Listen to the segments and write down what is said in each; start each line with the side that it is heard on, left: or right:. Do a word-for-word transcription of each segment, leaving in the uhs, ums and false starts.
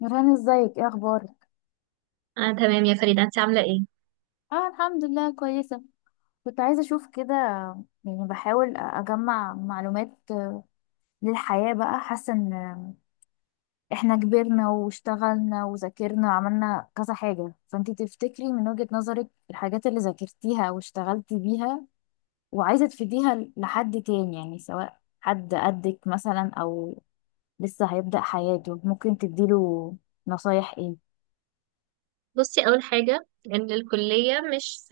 left: نوران، ازيك؟ ايه اخبارك؟
right: آه تمام يا فريدة، انت عاملة ايه؟
left: اه، الحمد لله، كويسه. كنت عايزه اشوف كده، يعني بحاول اجمع معلومات للحياه بقى. حاسه ان احنا كبرنا واشتغلنا وذاكرنا وعملنا كذا حاجه، فانتي تفتكري من وجهه نظرك الحاجات اللي ذاكرتيها واشتغلتي بيها وعايزه تفيديها لحد تاني، يعني سواء حد قدك مثلا او لسه هيبدأ حياته، ممكن تديله نصايح ايه؟
right: بصي، اول حاجة ان الكلية مش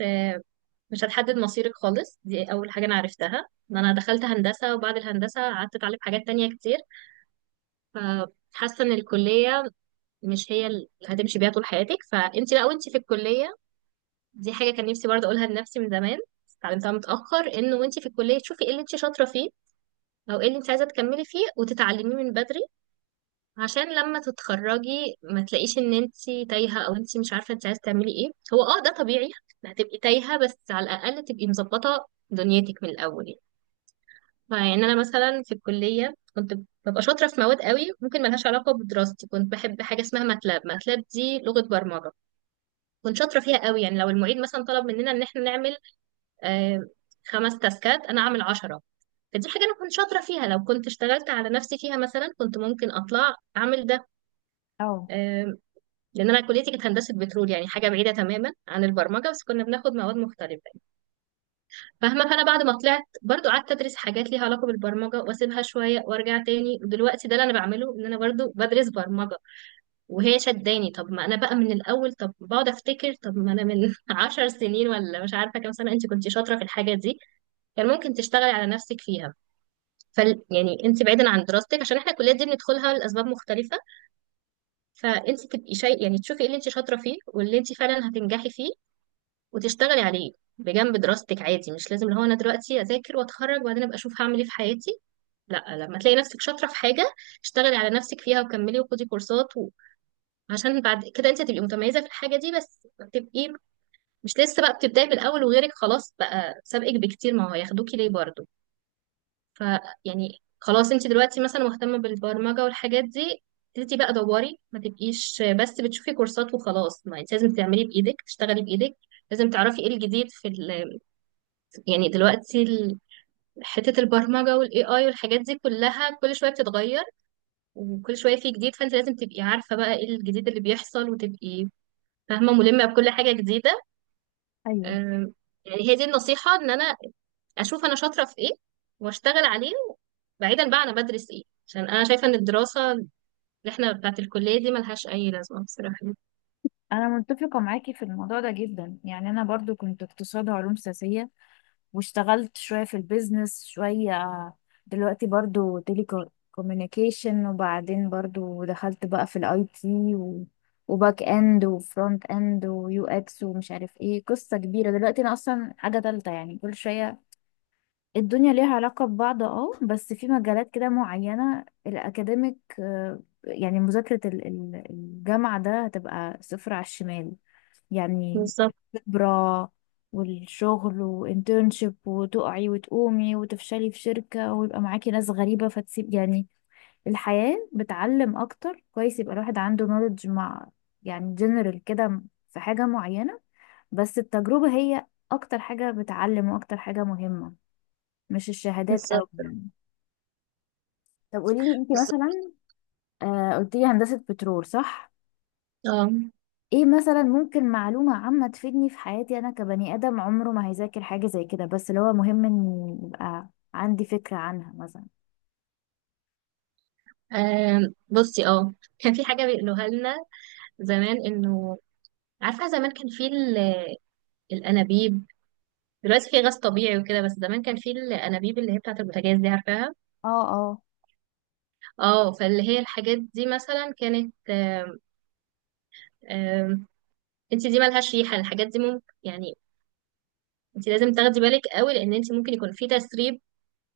right: مش هتحدد مصيرك خالص. دي اول حاجة انا عرفتها، ان انا دخلت هندسة وبعد الهندسة قعدت اتعلم حاجات تانية كتير. فحاسة ان الكلية مش هي اللي هتمشي بيها طول حياتك، فانت بقى وانت في الكلية. دي حاجة كان نفسي برضه اقولها لنفسي من زمان، بس اتعلمتها متأخر، انه وانت في الكلية تشوفي ايه اللي انت شاطرة فيه، او ايه اللي انت عايزة تكملي فيه وتتعلميه من بدري، عشان لما تتخرجي ما تلاقيش ان انتي تايهة، او انتي مش عارفة انتي عايزة تعملي ايه. هو اه، ده طبيعي، هتبقي تايهة بس على الاقل تبقي مظبطة دنيتك من الاول يعني. فيعني انا مثلا في الكلية كنت ببقى شاطرة في مواد قوي ممكن ملهاش علاقة بدراستي، كنت بحب حاجة اسمها ماتلاب، ماتلاب دي لغة برمجة، كنت شاطرة فيها قوي. يعني لو المعيد مثلا طلب مننا ان احنا نعمل آه خمس تاسكات، انا اعمل عشرة. فدي حاجة أنا كنت شاطرة فيها، لو كنت اشتغلت على نفسي فيها مثلا كنت ممكن أطلع أعمل ده
left: اه،
right: آه، لان انا كليتي كانت هندسه بترول، يعني حاجه بعيده تماما عن البرمجه، بس كنا بناخد مواد مختلفه يعني. فاهمه، فانا بعد ما طلعت برضو قعدت ادرس حاجات ليها علاقه بالبرمجه، واسيبها شويه وارجع تاني، ودلوقتي ده اللي انا بعمله، ان انا برضو بدرس برمجه. وهي شداني، طب ما انا بقى من الاول، طب بقعد افتكر، طب ما انا من 10 سنين ولا مش عارفه كام سنه انت كنت شاطره في الحاجه دي، كان ممكن تشتغلي على نفسك فيها. فال يعني انت بعيدا عن دراستك، عشان احنا الكليات دي بندخلها لاسباب مختلفه، فانت تبقي شيء، يعني تشوفي ايه اللي انت شاطره فيه واللي انت فعلا هتنجحي فيه، وتشتغلي عليه بجنب دراستك عادي. مش لازم اللي هو انا دلوقتي اذاكر واتخرج وبعدين ابقى اشوف هعمل ايه في حياتي، لا، لما تلاقي نفسك شاطره في حاجه اشتغلي على نفسك فيها وكملي وخدي كورسات و... عشان بعد كده انت هتبقي متميزه في الحاجه دي بس. تبقي مش لسه بقى بتبداي من الاول وغيرك خلاص بقى سابقك بكتير، ما هو هياخدوكي ليه برضه؟ ف يعني خلاص، انت دلوقتي مثلا مهتمه بالبرمجه والحاجات دي، ابتدي بقى دوري، ما تبقيش بس بتشوفي كورسات وخلاص، ما انت لازم تعملي بايدك، تشتغلي بايدك، لازم تعرفي ايه الجديد في. يعني دلوقتي ال- حتة البرمجة والاي اي والحاجات دي كلها كل شوية بتتغير، وكل شوية في جديد، فانت لازم تبقي عارفة بقى ايه الجديد اللي بيحصل، وتبقي فاهمة ملمة بكل حاجة جديدة.
left: ايوه،
right: أم، يعني هي دي النصيحة، ان انا اشوف انا شاطرة في ايه واشتغل عليه، بعيدا بقى انا بدرس ايه، عشان انا شايفة ان الدراسة اللي احنا بتاعت الكلية دي ملهاش اي لازمة بصراحة.
left: انا متفقه معاكي في الموضوع ده جدا. يعني انا برضو كنت اقتصاد وعلوم سياسيه واشتغلت شويه في البيزنس، شويه دلوقتي برضو تيلي كوميونيكيشن، وبعدين برضو دخلت بقى في الاي تي وباك اند وفرونت اند ويو اكس ومش عارف ايه، قصه كبيره. دلوقتي انا اصلا حاجه تالته. يعني كل شويه الدنيا ليها علاقه ببعض، اه، بس في مجالات كده معينه الاكاديميك، آه، يعني مذاكره ال- ال- الجامعه ده هتبقى صفر على الشمال يعني.
right: بالظبط.
left: خبرة والشغل وانترنشيب، وتقعي وتقومي وتفشلي في شركة ويبقى معاكي ناس غريبة فتسيب يعني. الحياة بتعلم أكتر، كويس يبقى الواحد عنده نولج مع، يعني جنرال كده، في حاجة معينة. بس التجربة هي أكتر حاجة بتعلم وأكتر حاجة مهمة، مش الشهادات أوي
right: بالظبط.
left: يعني. طب قوليلي انتي
right: بالظبط.
left: مثلا، آه، قلتيلي هندسة بترول صح؟
right: اه.
left: ايه مثلا ممكن معلومة عامة تفيدني في حياتي انا كبني ادم عمره ما هيذاكر حاجة زي كده، بس اللي هو مهم ان يبقى عندي فكرة عنها مثلا.
right: أم، بصي اه، كان في حاجة بيقولوها لنا زمان، انه عارفة زمان كان في ال- الأنابيب، دلوقتي في غاز طبيعي وكده بس زمان كان في الأنابيب اللي هي بتاعة البوتاجاز دي، عارفاها؟
left: اه، اه.
right: اه، فاللي هي الحاجات دي مثلا كانت آم، آم، انت دي ملهاش ريحة، الحاجات دي ممكن يعني انت لازم تاخدي بالك قوي، لأن انت ممكن يكون في تسريب.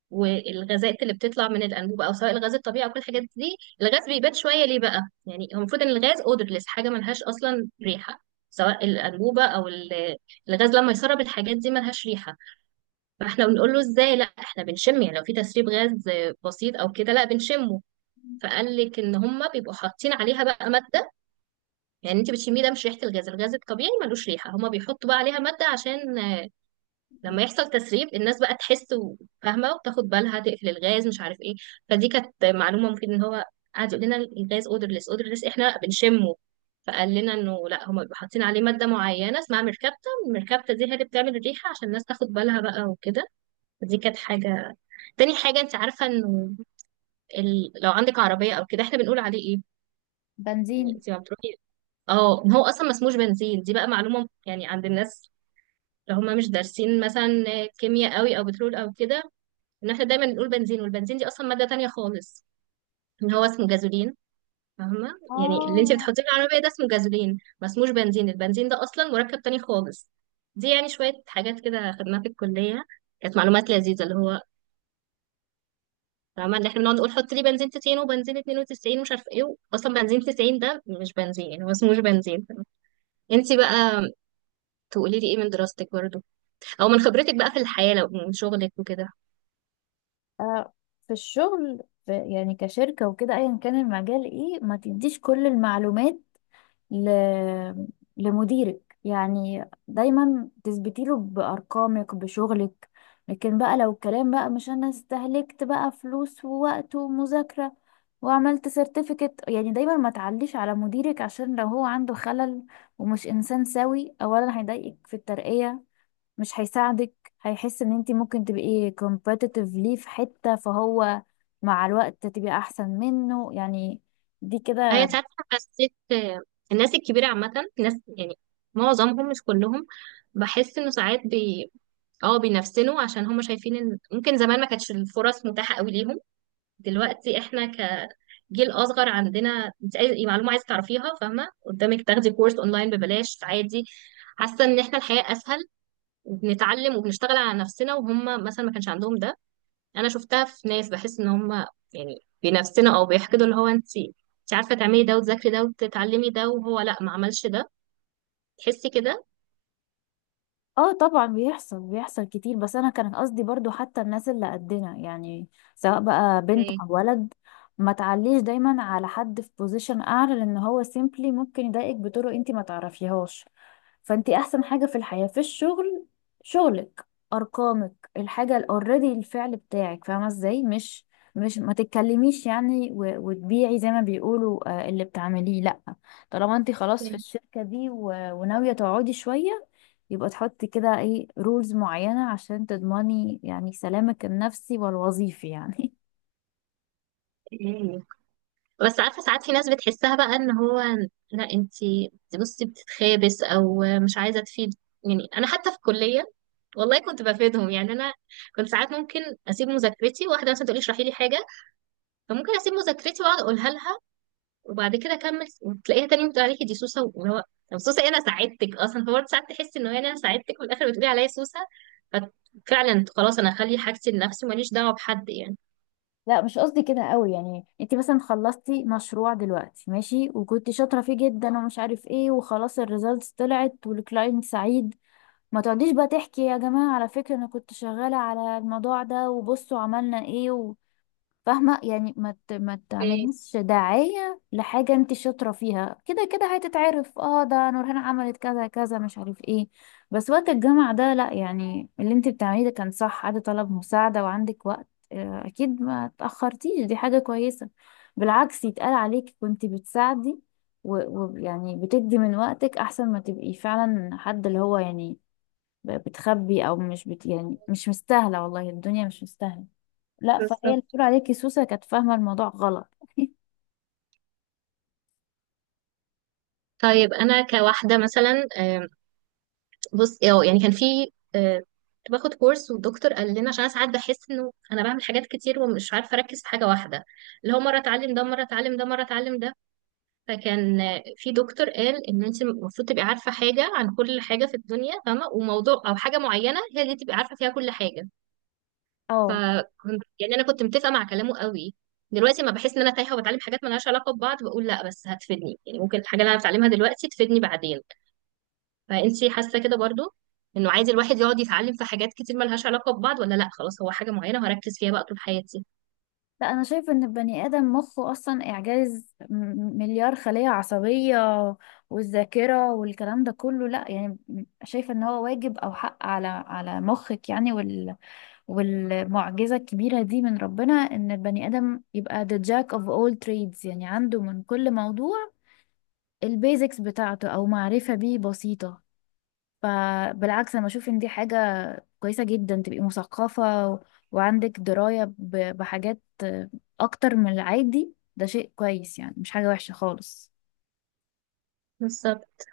right: والغازات اللي بتطلع من الأنبوبة، أو سواء الغاز الطبيعي، أو كل الحاجات دي، الغاز بيبات شوية ليه بقى، يعني هو المفروض إن الغاز odorless، حاجة ملهاش أصلا ريحة، سواء الأنبوبة أو ال- الغاز لما يسرب الحاجات دي ملهاش ريحة. فاحنا بنقول له ازاي، لا احنا بنشم، يعني لو في تسريب غاز بسيط او كده لا بنشمه. فقال لك ان هم بيبقوا حاطين عليها بقى ماده، يعني انت بتشميه، ده مش ريحه الغاز، الغاز الطبيعي ملوش ريحه، هم بيحطوا بقى عليها ماده عشان آه، لما يحصل تسريب الناس بقى تحس وفاهمه وتاخد بالها تقفل الغاز مش عارف ايه. فدي كانت معلومه مفيد، ان هو قعد يقول لنا الغاز odorless، odorless احنا لا بنشمه، فقال لنا انه لا، هم بيبقوا حاطين عليه ماده معينه اسمها مركبته المركبته دي هي اللي بتعمل الريحه عشان الناس تاخد بالها بقى وكده. فدي كانت حاجه. تاني حاجة، انت عارفة انه ال... لو عندك عربية او كده احنا بنقول عليه ايه. يعني
left: بنزين.
right: انت ما بتروحي اه، ما هو اصلا ما اسموش بنزين، دي بقى معلومة يعني عند الناس لو هم مش دارسين مثلا كيمياء قوي او بترول او كده، ان احنا دايما نقول بنزين، والبنزين دي اصلا مادة تانية خالص، ان هو اسمه جازولين. فاهمة، يعني اللي انت
left: اه.
right: بتحطيه في العربية ده اسمه جازولين، ما اسموش بنزين، البنزين ده اصلا مركب تاني خالص. دي يعني شوية حاجات كده خدناها في الكلية، كانت معلومات لذيذة اللي هو فاهمة، اللي احنا بنقعد نقول حط لي بنزين تسعين وبنزين اتنين وتسعين ومش عارفة ايه، اصلا بنزين تسعين ده مش بنزين، يعني هو اسمه مش بنزين. انتي بقى تقولي لي ايه من دراستك برضه، او من خبرتك بقى في الحياة لو من شغلك وكده؟
left: آه، في الشغل، في يعني كشركة وكده ايا كان المجال ايه، ما تديش كل المعلومات ل... لمديرك. يعني دايما تثبتي له بأرقامك بشغلك، لكن بقى لو الكلام بقى مش، انا استهلكت بقى فلوس ووقت ومذاكرة وعملت سيرتيفيكت، يعني دايما ما تعليش على مديرك. عشان لو هو عنده خلل ومش انسان سوي، اولا هيضايقك في الترقية، مش هيساعدك، هيحس ان انتي ممكن تبقي competitive ليه في حتة، فهو مع الوقت تبقي احسن منه يعني. دي
right: هي
left: كده.
right: ساعات حسيت آه، الناس الكبيرة عامة، ناس يعني معظمهم مش كلهم، بحس انه ساعات بي اه بينفسنوا، عشان هم شايفين ان ممكن زمان ما كانتش الفرص متاحة قوي ليهم. دلوقتي احنا كجيل اصغر عندنا، انت اي معلومه عايزه تعرفيها فاهمه قدامك، تاخدي كورس اونلاين ببلاش عادي. حاسه ان احنا الحياه اسهل، وبنتعلم وبنشتغل على نفسنا، وهم مثلا ما كانش عندهم ده. انا شفتها في ناس، بحس ان هم يعني بنفسنا او بيحقدوا، اللي هو انت انت عارفه تعملي ده وتذاكري ده وتتعلمي ده، وهو لا، ما عملش ده، تحسي كده.
left: اه طبعا، بيحصل بيحصل كتير. بس انا كان قصدي برضو حتى الناس اللي قدنا، يعني سواء بقى بنت او ولد، ما تعليش دايما على حد في بوزيشن اعلى، لان هو سيمبلي ممكن يضايقك بطرق انت ما تعرفيهاش. فانت احسن حاجة في الحياة في الشغل، شغلك، ارقامك، الحاجة اوريدي، الفعل بتاعك. فاهمة ازاي؟ مش مش ما تتكلميش يعني و- وتبيعي زي ما بيقولوا، آه، اللي بتعمليه، لا. طالما انت خلاص في الشركة دي و- وناوية تقعدي شوية، يبقى تحطي كده ايه رولز معينة عشان تضمني يعني سلامك النفسي والوظيفي يعني.
right: اوكي. بس عارفة ساعات في ناس بتحسها بقى، ان هو لا انتي بصي بتتخابس، او مش عايزة تفيد. يعني انا حتى في الكلية والله كنت بفيدهم، يعني انا كنت ساعات ممكن اسيب مذاكرتي، واحدة مثلا تقولي اشرحي لي حاجة، فممكن اسيب مذاكرتي واقعد اقولها لها، وبعد كده اكمل، وتلاقيها تاني بتقول عليكي دي سوسة، واللي هو طب سوسة إيه، انا ساعدتك اصلا. فبرضه ساعات تحسي ان هو يعني انا ساعدتك وفي الاخر بتقولي عليا سوسة، ففعلا خلاص انا اخلي حاجتي لنفسي، ماليش دعوة بحد يعني.
left: لا مش قصدي كده قوي. يعني انت مثلا خلصتي مشروع دلوقتي ماشي وكنت شاطره فيه جدا ومش عارف ايه، وخلاص الريزلتس طلعت والكلاينت سعيد، ما تقعديش بقى تحكي يا جماعه على فكره انا كنت شغاله على الموضوع ده وبصوا عملنا ايه. فاهمة يعني؟ ما ت- ما
right: اوكي،
left: تعمليش داعية لحاجة انت شاطرة فيها، كده كده هتتعرف. اه، ده نورهان عملت كذا كذا مش عارف ايه. بس وقت الجامعة ده لا، يعني اللي انت بتعمليه ده كان صح، عادي طلب مساعدة وعندك وقت، آه، اكيد ما اتأخرتيش، دي حاجة كويسة. بالعكس، يتقال عليك كنت بتساعدي و- ويعني بتدي من وقتك، احسن ما تبقي فعلا حد اللي هو يعني ب- بتخبي او مش بت يعني. مش مستاهلة، والله الدنيا مش مستاهلة. لا، فهي اللي
right: بالظبط.
left: بتقول عليكي سوسة كانت فاهمة الموضوع غلط.
right: طيب انا كواحدة مثلا آه، بص اه يعني كان في آه، كنت باخد كورس والدكتور قال لنا، عشان انا ساعات بحس انه انا بعمل حاجات كتير ومش عارفه اركز في حاجه واحده، اللي هو مره اتعلم ده، مره اتعلم ده، مره اتعلم ده. فكان آه، في دكتور قال ان انت المفروض تبقي عارفه حاجه عن كل حاجه في الدنيا فاهمه، وموضوع او حاجه معينه هي اللي تبقي عارفه فيها كل حاجه.
left: اه.
right: فكنت، يعني انا كنت متفقه مع كلامه قوي. دلوقتي ما بحس ان انا تايهه وبتعلم حاجات مالهاش علاقه ببعض، بقول لا بس هتفيدني، يعني ممكن الحاجه اللي انا بتعلمها دلوقتي تفيدني بعدين. فانتي حاسه كده برضو، انه عايز الواحد يقعد يتعلم في حاجات كتير ملهاش علاقه ببعض، ولا لا خلاص هو حاجه معينه هركز فيها بقى طول حياتي؟
left: لا، انا شايفه ان البني ادم مخه اصلا اعجاز، م- مليار خليه عصبيه والذاكره والكلام ده كله. لا يعني شايفه ان هو واجب او حق على على مخك يعني. وال والمعجزه الكبيره دي من ربنا ان البني ادم يبقى the jack of all trades، يعني عنده من كل موضوع البيزكس بتاعته او معرفه بيه بسيطه. فبالعكس، انا بشوف ان دي حاجة كويسة جدا، تبقي مثقفة و- وعندك دراية ب- بحاجات اكتر من العادي. ده شيء كويس يعني، مش حاجة وحشة خالص.
right: بالظبط.